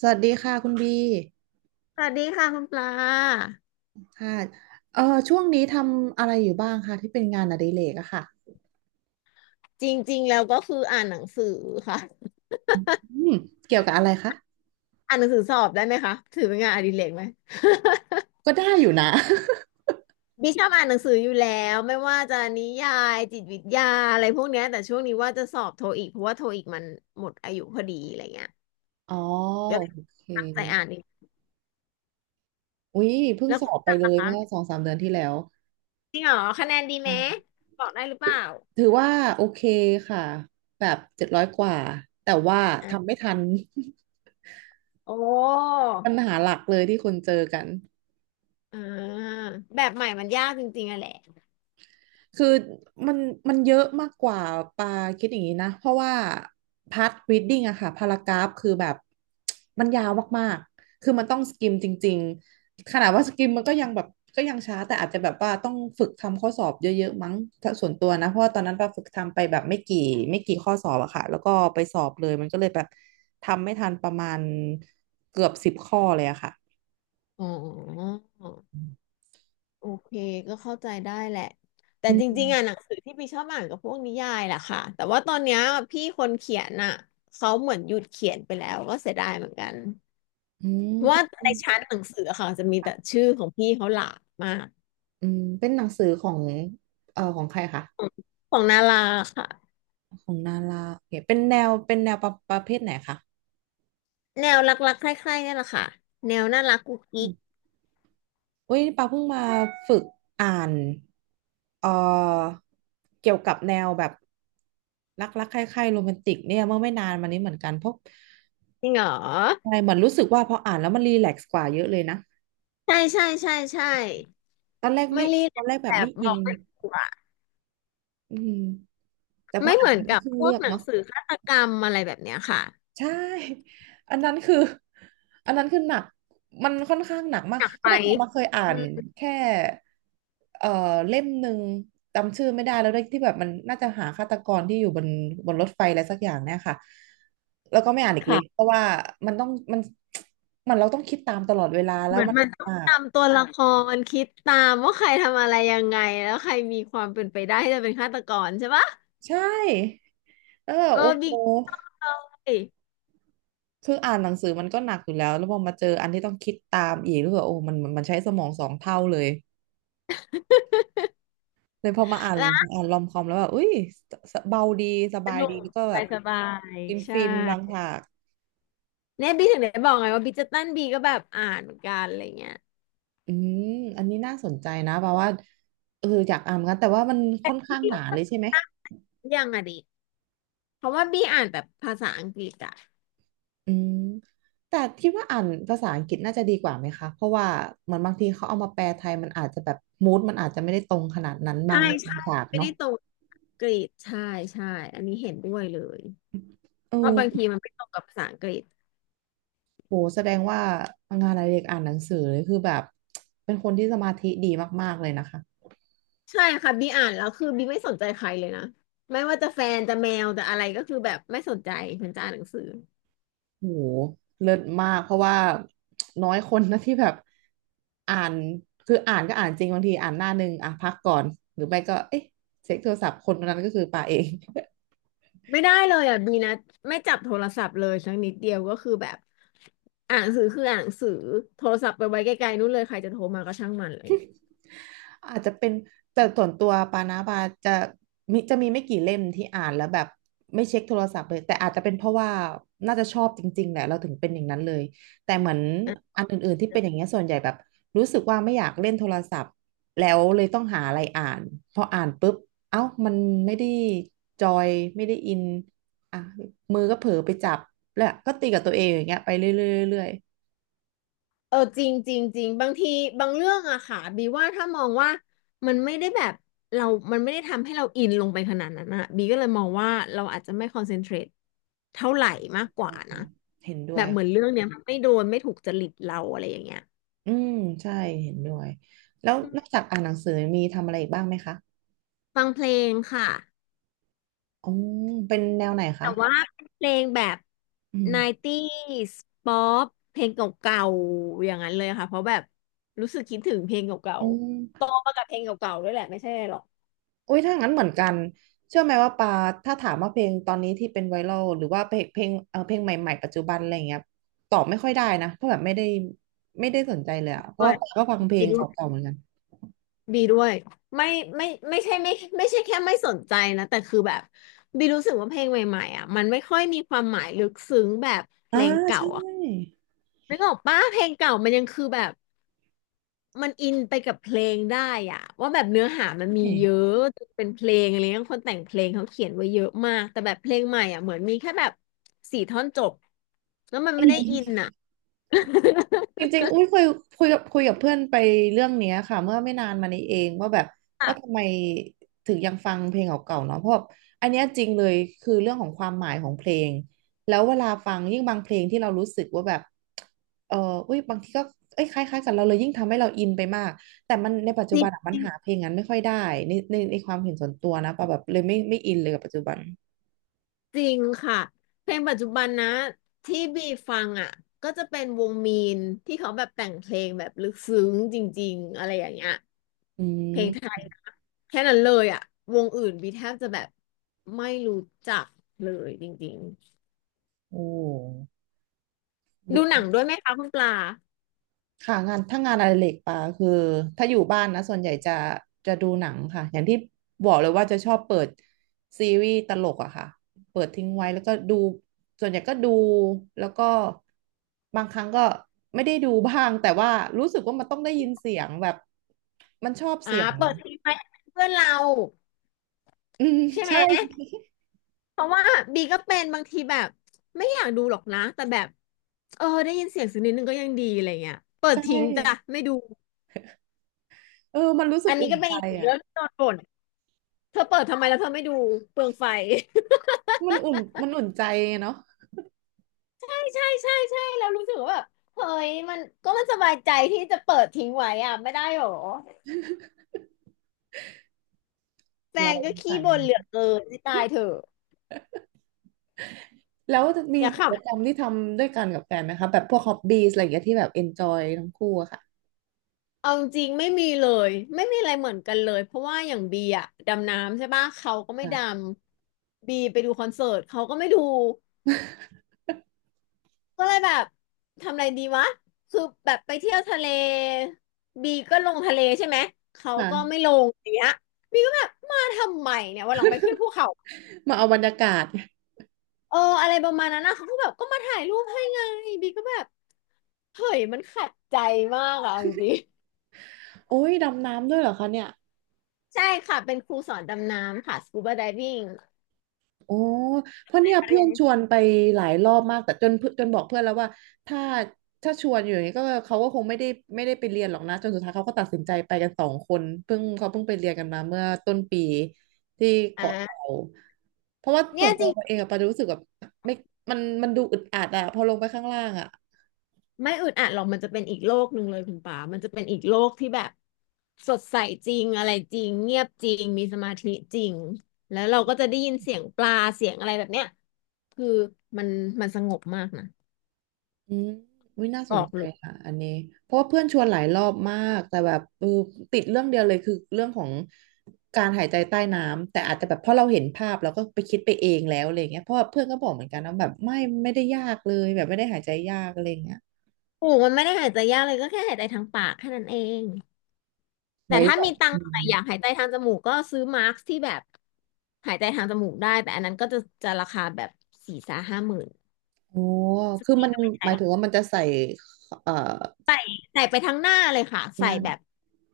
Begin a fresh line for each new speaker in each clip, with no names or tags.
สวัสดีค่ะคุณบี
สวัสดีค่ะคุณปลา
ค่ะเอ่อช่วงนี้ทำอะไรอยู่บ้างคะที่เป็นงานอดิเรกอะค่ะ
จริงๆแล้วก็คืออ่านหนังสือค่ะ
อืมเกี่ยวกับอะไรคะ
อ่านหนังสือสอบได้ไหมคะถือเป็นงานอดิเรกไหม
ก็ได้อยู่นะ
ดิชอบอ่านหนังสืออยู่แล้วไม่ว่าจะนิยายจิตวิทยาอะไรพวกเนี้ยแต่ช่วงนี้ว่าจะสอบโทอีกเพราะว่าโทอีกมันหมดอายุพอดีอะไรเงี้ย
อ๋อ
ก็เลย
โอเค
ตั้งใจอ่านอีก
อุ๊ยเพิ่ง
แล้ว
สอ
คุณ
บไป
ปลา
เล
ล่ะ
ยเมื่อ
คะ
สองสามเดือนที่แล้ว
จริงเหรอคะแนนดีไหม
ใช่
บอกได้หรือเปล่า
ถือว่าโอเคค่ะแบบ700กว่าแต่ว่า
อ่ะ
ทำไม่ทัน
โอ้
ปัญหาหลักเลยที่คนเจอกัน
อ่าแบบใหม่มันยากจริงๆอะแหละ
คือมันมันเยอะมากกว่าปาคิดอย่างนี้นะเพราะว่าพาร์ทรีดดิ้งอะค่ะพารากราฟคือแบบมันยาวมากๆคือมันต้องสกิมจริงๆขนาดว่าสกิมมันก็ยังแบบก็ยังช้าแต่อาจจะแบบว่าต้องฝึกทำข้อสอบเยอะๆมั้งถ้าส่วนตัวนะเพราะว่าตอนนั้นปาฝึกทำไปแบบไม่กี่ข้อสอบอะค่ะแล้วก็ไปสอบเลยมันก็เลยแบบทำไม่ทันประมาณเกือบ10ข้อเลยอะค่ะ
อ๋อ โอเคก็เข้าใจได้แหละแต่
อื
จริงๆอ่ะหนั
ม
งสือที่พี่ชอบอ่านกับพวกนิยายแหละค่ะแต่ว่าตอนเนี้ยพี่คนเขียนอ่ะเขาเหมือนหยุดเขียนไปแล้วก็เสียดายเหมือนกัน
อืม
เพราะ
เป็
ว่า
น
ในชั้นหนังสืออะค่ะจะมีแต่ชื่อของพี่เขาหลากมาก
เป็นหนังสือของของใครคะ
ของของนาราค่ะ
ของนาราโอเคเป็นแนวประเภทไหนคะ
แนวรักๆใคร่ๆเนี่ยแหละค่ะแนวน่ารักกุ๊ก
อื
กิ๊ก
มอุ้ยปาเพิ่งมาฝึกอ่านเอ่อเกี่ยวกับแนวแบบรักใคร่ๆโรแมนติกเนี่ยเมื่อไม่นานมานี้เหมือนกันเพราะ
จริงเหรอ
ใช่เหมือนรู้สึกว่าพออ่านแล้วมันรีแลกซ์กว่าเยอะเลยนะ
ใช่ใช่ใช่ใช่
ตอนแรก
มา
ไม่
รี
ต
แล
อน
ก
แรก
ซ์
แบ
แบ
บ
บ
ไม่
บ
อิ
อ
น
กไม่ถูกอะ
อืมแต่พอ
ไม่
อ่า
เห
น
มื
ไป
อน
ก็
กับ
ขึ้น
พ
เลื
วก
อก
หนัง
เนาะ
สือฆาตกรรมอะไรแบบเนี้ยค่ะ
ใช่ อันนั้นคือ อันนั้นคือหนักมันค่อนข้างหนักมาก
อยาก
ก็
ไป
แบบมาเคยอ่า
อื
น
ม
แค่เอ่อเล่มหนึ่งจำชื่อไม่ได้แล้วด้วยที่แบบมันน่าจะหาฆาตกรที่อยู่บนรถไฟอะไรสักอย่างเนี่ยค่ะแล้วก็ไม่อ่านอีกเลยเพราะว่ามันต้องมันมันเราต้องคิดตามตลอดเวลาแล้
เห
ว
มือน
มัน
มันต้
ห
อง
นัก
ตามตัวละครคิดตามว่าใครทำอะไรยังไงแล้วใครมีความเป็นไปได้ที่จะเป็นฆาตกรใช่ปะ
ใช่แล้วแบ
เอ
บ
อ
โอ้โห
บิ๊กเลย
คืออ่านหนังสือมันก็หนักอยู่แล้วแล้วพอมาเจออันที่ต้องคิดตามอีกรู้สึกว่าโอ้มันใช้สมอง2 เท่าเลย เลยพอมาอ่าน
แล้ว
รอมคอมแล้วแบบอุ้ยสเบาดีส
ส
บาย
นุ
ดี
กส
แล้วก็แบ
บา
บ
ยสบาย
ฟิน
ใช
ฟินบาง
่
ฉาก
เนี่ยบิ๊กถึงได้บอกไงว่าบิ๊กจะตั้นบีก็แบบอ่านเหมือนกันอะไรเงี้ย
อืมอันนี้น่าสนใจนะเพราะว่าเอออยากอ่านเหมือนกันแต่ว่ามันค่อน
นี่
ข้างห
ย
นาเลย
ก
ใช่ไหม
ยังอะดิเพราะว่าบีอ่านแบบภาษาอังกฤษอ่ะ
อืมแต่คิดว่าอ่านภาษาอังกฤษน่าจะดีกว่าไหมคะเพราะว่าเหมือนบางทีเขาเอามาแปลไทยมันอาจจะแบบมูดมันอาจจะไม่ได้ตรงขนาดนั้นบา
ใช่
งเรื่องบา
ใช่
งฉาก
ไม่
เนาะ
ได้ตรงอังกฤษใช่ใช่อันนี้เห็นด้วยเลย
เอ
ว่าบางที
อ
มันไม่ตรงกับภาษาอังกฤษ
โหแสดงว่างานอดิเรกอ่านหนังสือเลยคือแบบเป็นคนที่สมาธิดีมากๆเลยนะคะ
ใช่ค่ะบีอ่านแล้วคือบีไม่สนใจใครเลยนะไม่ว่าจะแฟนจะแมวจะอะไรก็คือแบบไม่สนใจฉันจะอ่านหนังสือ
โหเลิศมากเพราะว่าน้อยคนนะที่แบบอ่านคืออ่านก็อ่านจริงบางทีอ่านหน้าหนึ่งอ่ะพักก่อนหรือไม่ก็เอ๊ะเช็คโทรศัพท์คนคนนั้นก็คือป่าเอง
ไม่ได้เลยอ่ะบีนะไม่จับโทรศัพท์เลยสักนิดเดียวก็คือแบบอ่านหนังสือคืออ่านหนังสือโทรศัพท์ไปไว้ไกลๆนู่นเลยใครจะโทรมาก็ช่างมันเลย
อาจจะเป็นแต่ส่วนตัวปานาบาจะจะมีไม่กี่เล่มที่อ่านแล้วแบบไม่เช็คโทรศัพท์เลยแต่อาจจะเป็นเพราะว่าน่าจะชอบจริงๆแหละเราถึงเป็นอย่างนั้นเลยแต่เหมือนอันอื่นๆที่เป็นอย่างเงี้ยส่วนใหญ่แบบรู้สึกว่าไม่อยากเล่นโทรศัพท์แล้วเลยต้องหาอะไรอ่านพออ่านปุ๊บเอ้ามันไม่ได้จอยไม่ได้อินอ่ะมือก็เผลอไปจับแล้วก็ตีกับตัวเองอย่างเงี้ยไปเรื่อยๆเรื่อย
เออจริงจริงจริงบางทีบางเรื่องอะค่ะบีว่าถ้ามองว่ามันไม่ได้แบบเรามันไม่ได้ทำให้เราอินลงไปขนาดนั้นอะบีก็เลยมองว่าเราอาจจะไม่คอนเซนเทรตเท่าไหร่มากกว่านะ
ๆเห็นด้
แบ
วย
บเหมือนเรื่องเนี้ยมันไม่โดนไม่ถูกจริตเราอะไรอย่างเงี้ย
อืมใช่เห็นด้วยแล้วนอกจากอ่านหนังสือมีทำอะไรอีกบ้างไหมคะ
ฟังเพลงค่ะ
อ๋อเป็นแนวไหน
แต่
คะ
ว่าเป็นเพลงแบบ
อืม
90s ป๊อปเพลงเก่าๆอย่างนั้นเลยค่ะเพราะแบบรู้สึกคิดถึงเพลงเก่า
อ๋อ
ๆโตมากับเพลงเก่าๆด้วยแหละไม่ใช่หรอก
อุ้ยถ้างั้นเหมือนกันเชื่อไหมว่าปาถ้าถามว่าเพลงตอนนี้ที่เป็นไวรัลหรือว่าเพลงเพลงใหม่ๆปัจจุบันอะไรอย่างเงี้ยตอบไม่ค่อยได้นะเพราะแบบไม่ได้สนใจเลยอะเพราะ
ด้ว
ว่า
ย
ปาก็ฟังเพลงเก่าๆเหมือนกัน
บีด้วยไม่ไม่ไม่ใช่ไม่ใช่แค่ไม่สนใจนะแต่คือแบบบีรู้สึกว่าเพลงใหม่ๆอ่ะมันไม่ค่อยมีความหมายลึกซึ้งแบบเพ
อ่า
ลงเก่า
ใช่
อ่ะนึกออกปะเพลงเก่ามันยังคือแบบมันอินไปกับเพลงได้อ่ะว่าแบบเนื้อหามันมี
ใ
เยอะเป็นเพลงอะไรเงี้ยคนแต่งเพลงเขาเขียนไว้เยอะมากแต่แบบเพลงใหม่อ่ะเหมือนมีแค่แบบสี่ท่อนจบแล้วมัน
ช
ไม่ได้อิน
่
อ่ะ
จริงๆอุ้ยคุยกับเพื่อนไปเรื่องเนี้ยค่ะเมื่อไม่นานมานี้เองว่าแบบว่าทำ ไมถึงยังฟังเพลงเก่าๆเนาะเพราะแบบอันเนี้ยจริงเลยคือเรื่องของความหมายของเพลงแล้วเวลาฟังยิ่งบางเพลงที่เรารู้สึกว่าแบบเอออุ้ยบางทีก็เอ้ยคล้ายๆกันเราเลยยิ่งทำให้เราอินไปมากแต่มันในปัจ
จ
จุบันอะมัน
ริ
หาเพ
ง
ลงนั้นไม่ค่อยได้ในในความเห็นส่วนตัวนะปะแบบเลยไม่อินเลยกับปัจจุบัน
จริงค่ะเพลงปัจจุบันนะที่บีฟังอ่ะก็จะเป็นวงมีนที่เขาแบบแต่งเพลงแบบลึกซึ้งจริงๆอะไรอย่างเงี้ย
อื
เพลง
ม
ไทยแค่นั้นเลยอ่ะวงอื่นบีแทบจะแบบไม่รู้จักเลยจริง
โอ้
ๆดูหนังด้วยไหมคะคุณปลา
ค่ะงานถ้างานอดิเรกปาคือถ้าอยู่บ้านนะส่วนใหญ่จะดูหนังค่ะอย่างที่บอกเลยว่าจะชอบเปิดซีรีส์ตลกอะค่ะเปิดทิ้งไว้แล้วก็ดูส่วนใหญ่ก็ดูแล้วก็บางครั้งก็ไม่ได้ดูบ้างแต่ว่ารู้สึกว่ามันต้องได้ยินเสียงแบบมันชอบ
อ่า
เสียง
เปิดทีไปเพื่อนเรา
อืม
ใช่ไหม
ใช่
เพราะว่าบีก็เป็นบางทีแบบไม่อยากดูหรอกนะแต่แบบเออได้ยินเสียงสักนิดนึงก็ยังดีอะไรเงี้ยเปิ
ใช
ดทิ้งจ้ะ
่
ไม่ดู
เออมันรู้สึ
อั
ก
นนี้
อุ่น
ก็เป็น
ใจ
อีกหนึ่ง
อะ
เรื่องที่โดนบ่น เธอเปิดทำไมแล้วเธอไม่ดูเปลืองไฟ
มันอุ่นมันอุ่นใจเนาะ
ใช่ใช่ใช่ใช่แล้วรู้สึกว่าแบบเฮ้ยมันก็มันสบายใจที่จะเปิดทิ้งไว้อ่ะไม่ได้หรอแฟ
เรา
นก็ขี้
ใส่
บ่นเหลือเกินที่ตายเถอะ
แล้วมี
อย่าข
กิจกรรมที่ทำด้วยกันกับแฟนไหมคะแบบพวกฮอบบี้อะไรอย่างเงี้ยที่แบบเอนจอยทั้งคู่อะค่ะ
ำเอาจริงไม่มีเลยไม่มีอะไรเหมือนกันเลยเพราะว่าอย่างบีอะดำน้ำใช่ปะเขาก็ไม่ด
อ่า
ำบีไปดูคอนเสิร์ตเขาก็ไม่ดู ก็เลยแบบทำอะไรดีวะคือแบบไปเที่ยวทะเลบีก็ลงทะเลใช่ไหมเขาก็ไม่
ค่ะ
ลงอย่างเงี้ยบีก็แบบมาทำไมเนี่ยวันหลังไปขึ้นภูเขา
มาเอาบรรยากาศ
เอออะไรประมาณนั้นนะเขาก็แบบก็มาถ่ายรูปให้ไงบีก็แบบเฮ้ยมันขัดใจมากอะจริง
โอ้ยดำน้ำด้วยเหรอคะเนี่ย
ๆใช่ค่ะเป็นครูสอนดำน้ำค่ะสกูบาได i ิ g ง
โอ้เพราะเนี่ย
เรี
เพื่
ย
อ
น
นชวนไปหลายรอบมากแต่จนเพื่อนจนบอกเพื่อนแล้วว่าถ้าถ้าชวนอยู่อย่างนี้ก็เขาก็คงไม่ได้ไม่ได้ไปเรียนหรอกนะจนสุดท้ายเขาก็ตัดสินใจไปกันสองคนเพิ่งเขาเพิ่งไปเรียนกันมาเมื่อต้นปีที่เกาะเต่า
อ่า
เพราะว่าส่
เนี่
ว
ย
นตั
จ
วเองอะปารู้สึกแบบไม่มันดูอึดอัดอะพอลงไปข้างล่างอะ
ไม่อึดอัดหรอกมันจะเป็นอีกโลกหนึ่งเลยคุณป๋ามันจะเป็นอีกโลกที่แบบสดใสจริงอะไรจริงเงียบจริงมีสมาธิจริงแล้วเราก็จะได้ยินเสียงปลาเสียงอะไรแบบเนี้ยคือมันมันสงบมากนะ
อืมวิน่า
บ
สน
อก
ใจ
เลย
ค่ะอันนี้เพราะว่าเพื่อนชวนหลายรอบมากแต่แบบเออติดเรื่องเดียวเลยคือเรื่องของการหายใจใต้น้ำแต่อาจจะแบบเพราะเราเห็นภาพเราก็ไปคิดไปเองแล้วอะไรอย่างเงี้ยเพราะว่าเพื่อนก็บอกเหมือนกันนะแบบไม่ไม่ได้ยากเลยแบบไม่ได้หายใจยากอะไรอย่างเงี้ย
ถูกมันไม่ได้หายใจยากเลยก็แค่หายใจทางปากแค่นั้นเองแต่
ไว้
ถ้า
แบ
มี
บ
ตัง
อื
ค์หน่อ
ม
ยอยากหายใจทางจมูกก็ซื้อมาร์คที่แบบหายใจทางจมูกได้แต่อันนั้นก็จะราคาแบบ40,000-50,000
โอ้
ซึ่ง
คือ
ปี
มัน
ก็ไม่ใช่
หมายถึงว่ามันจะใส่เอ่อ
ใส่ไปทั้งหน้าเลยค่ะใส่
นั่น
แบบ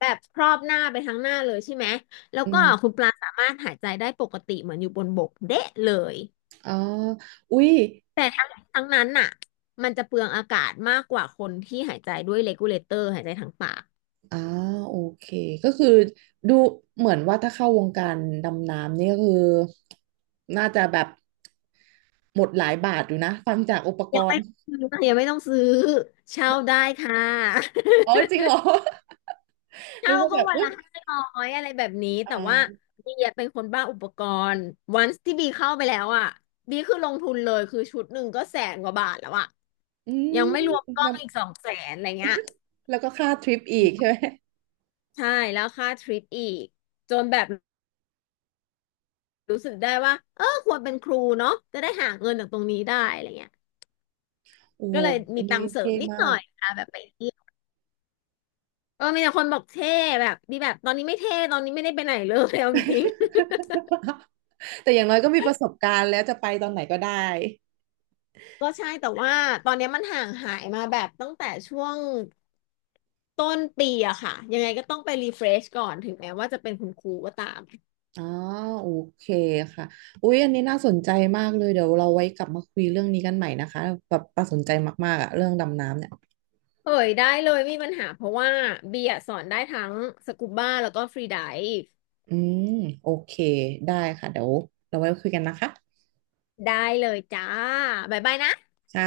แบบครอบหน้าไปทั้งหน้าเลยใช่ไหมแล้ว
อื
ก็
ม
คุณปลาสามารถหายใจได้ปกติเหมือนอยู่บนบกเดะเลย
อ๋ออุ๊ย
แต่ทั้งนั้นน่ะมันจะเปลืองอากาศมากกว่าคนที่หายใจด้วยเ e กูเลเตอร์หายใจทางปาก
อ่าโอเคก็คือดูเหมือนว่าถ้าเข้าวงการดำน้ำเนี่ยก็คือน่าจะแบบหมดหลายบาทอยู่นะฟังจากอุปก
ยัง
ร
ไม่
ณ์
ต้องซื้อค่ะยังไม่ต้องซื้อเช่าได้ค่ะ
อ๋อจริงเหร อ นึ
เช่า
กว่า
ก็
แบบ
วัน
อุ้ย
ละ500อะไรแบบนี้
อ่
แต่ว่า
า
บีอะเป็นคนบ้าอุปกรณ์วันที่บีเข้าไปแล้วอ่ะบีคือลงทุนเลยคือชุดหนึ่งก็100,000 กว่าบาทแล้วอ่ะ
อื
ยัง
ม
ไม่รวมกล้
น
องอีก200,000อะไรเงี้ย
ำแล้วก็ค่าทริปอีกใช่ไหม
ใช่แล้วค่าทริปอีกจนแบบรู้สึกได้ว่าเออควรเป็นครูเนาะจะได้หาเงินจากตรงนี้ได้อะไรเงี้ย
โอ้โห
ก็เลย
อั
มี
น
ตั
นี้
งค์เสริ
เท่
มนิด
มา
หน่อ
ก
ยอ่ะแบบไปเที่ยวเออมีแต่คนบอกเท่แบบดีแบบตอนนี้ไม่เท่ตอนนี้ไม่ได้ไปไหนเลยเอาจริง
แต่อย่างน้อยก็มีประสบการณ์แล้วจะไปตอนไหนก็ได้
ๆ ก็ใช่แต่ว่าตอนเนี้ยมันห่างหายมาแบบตั้งแต่ช่วงต้นปีอะค่ะยังไงก็ต้องไปรีเฟรชก่อนถึงแม้ว่าจะเป็นคุณครูก็ตาม
อ๋อโอเคค่ะอุ๊ยอันนี้น่าสนใจมากเลยเดี๋ยวเราไว้กลับมาคุยเรื่องนี้กันใหม่นะคะแบบประสนใจมากๆอะเรื่องดำน้ำเนี่ย
เฮ้ยได้เลยไมมีปัญหาเพราะว่าเบียร์สอนได้ทั้งสกูบ้าแล้วก็ฟรีไดฟ์
อืมโอเคได้ค่ะเดี๋ยวเราไว้คุยกันนะคะ
ได้เลยจ้าบ๊ายบายนะ
ค่ะ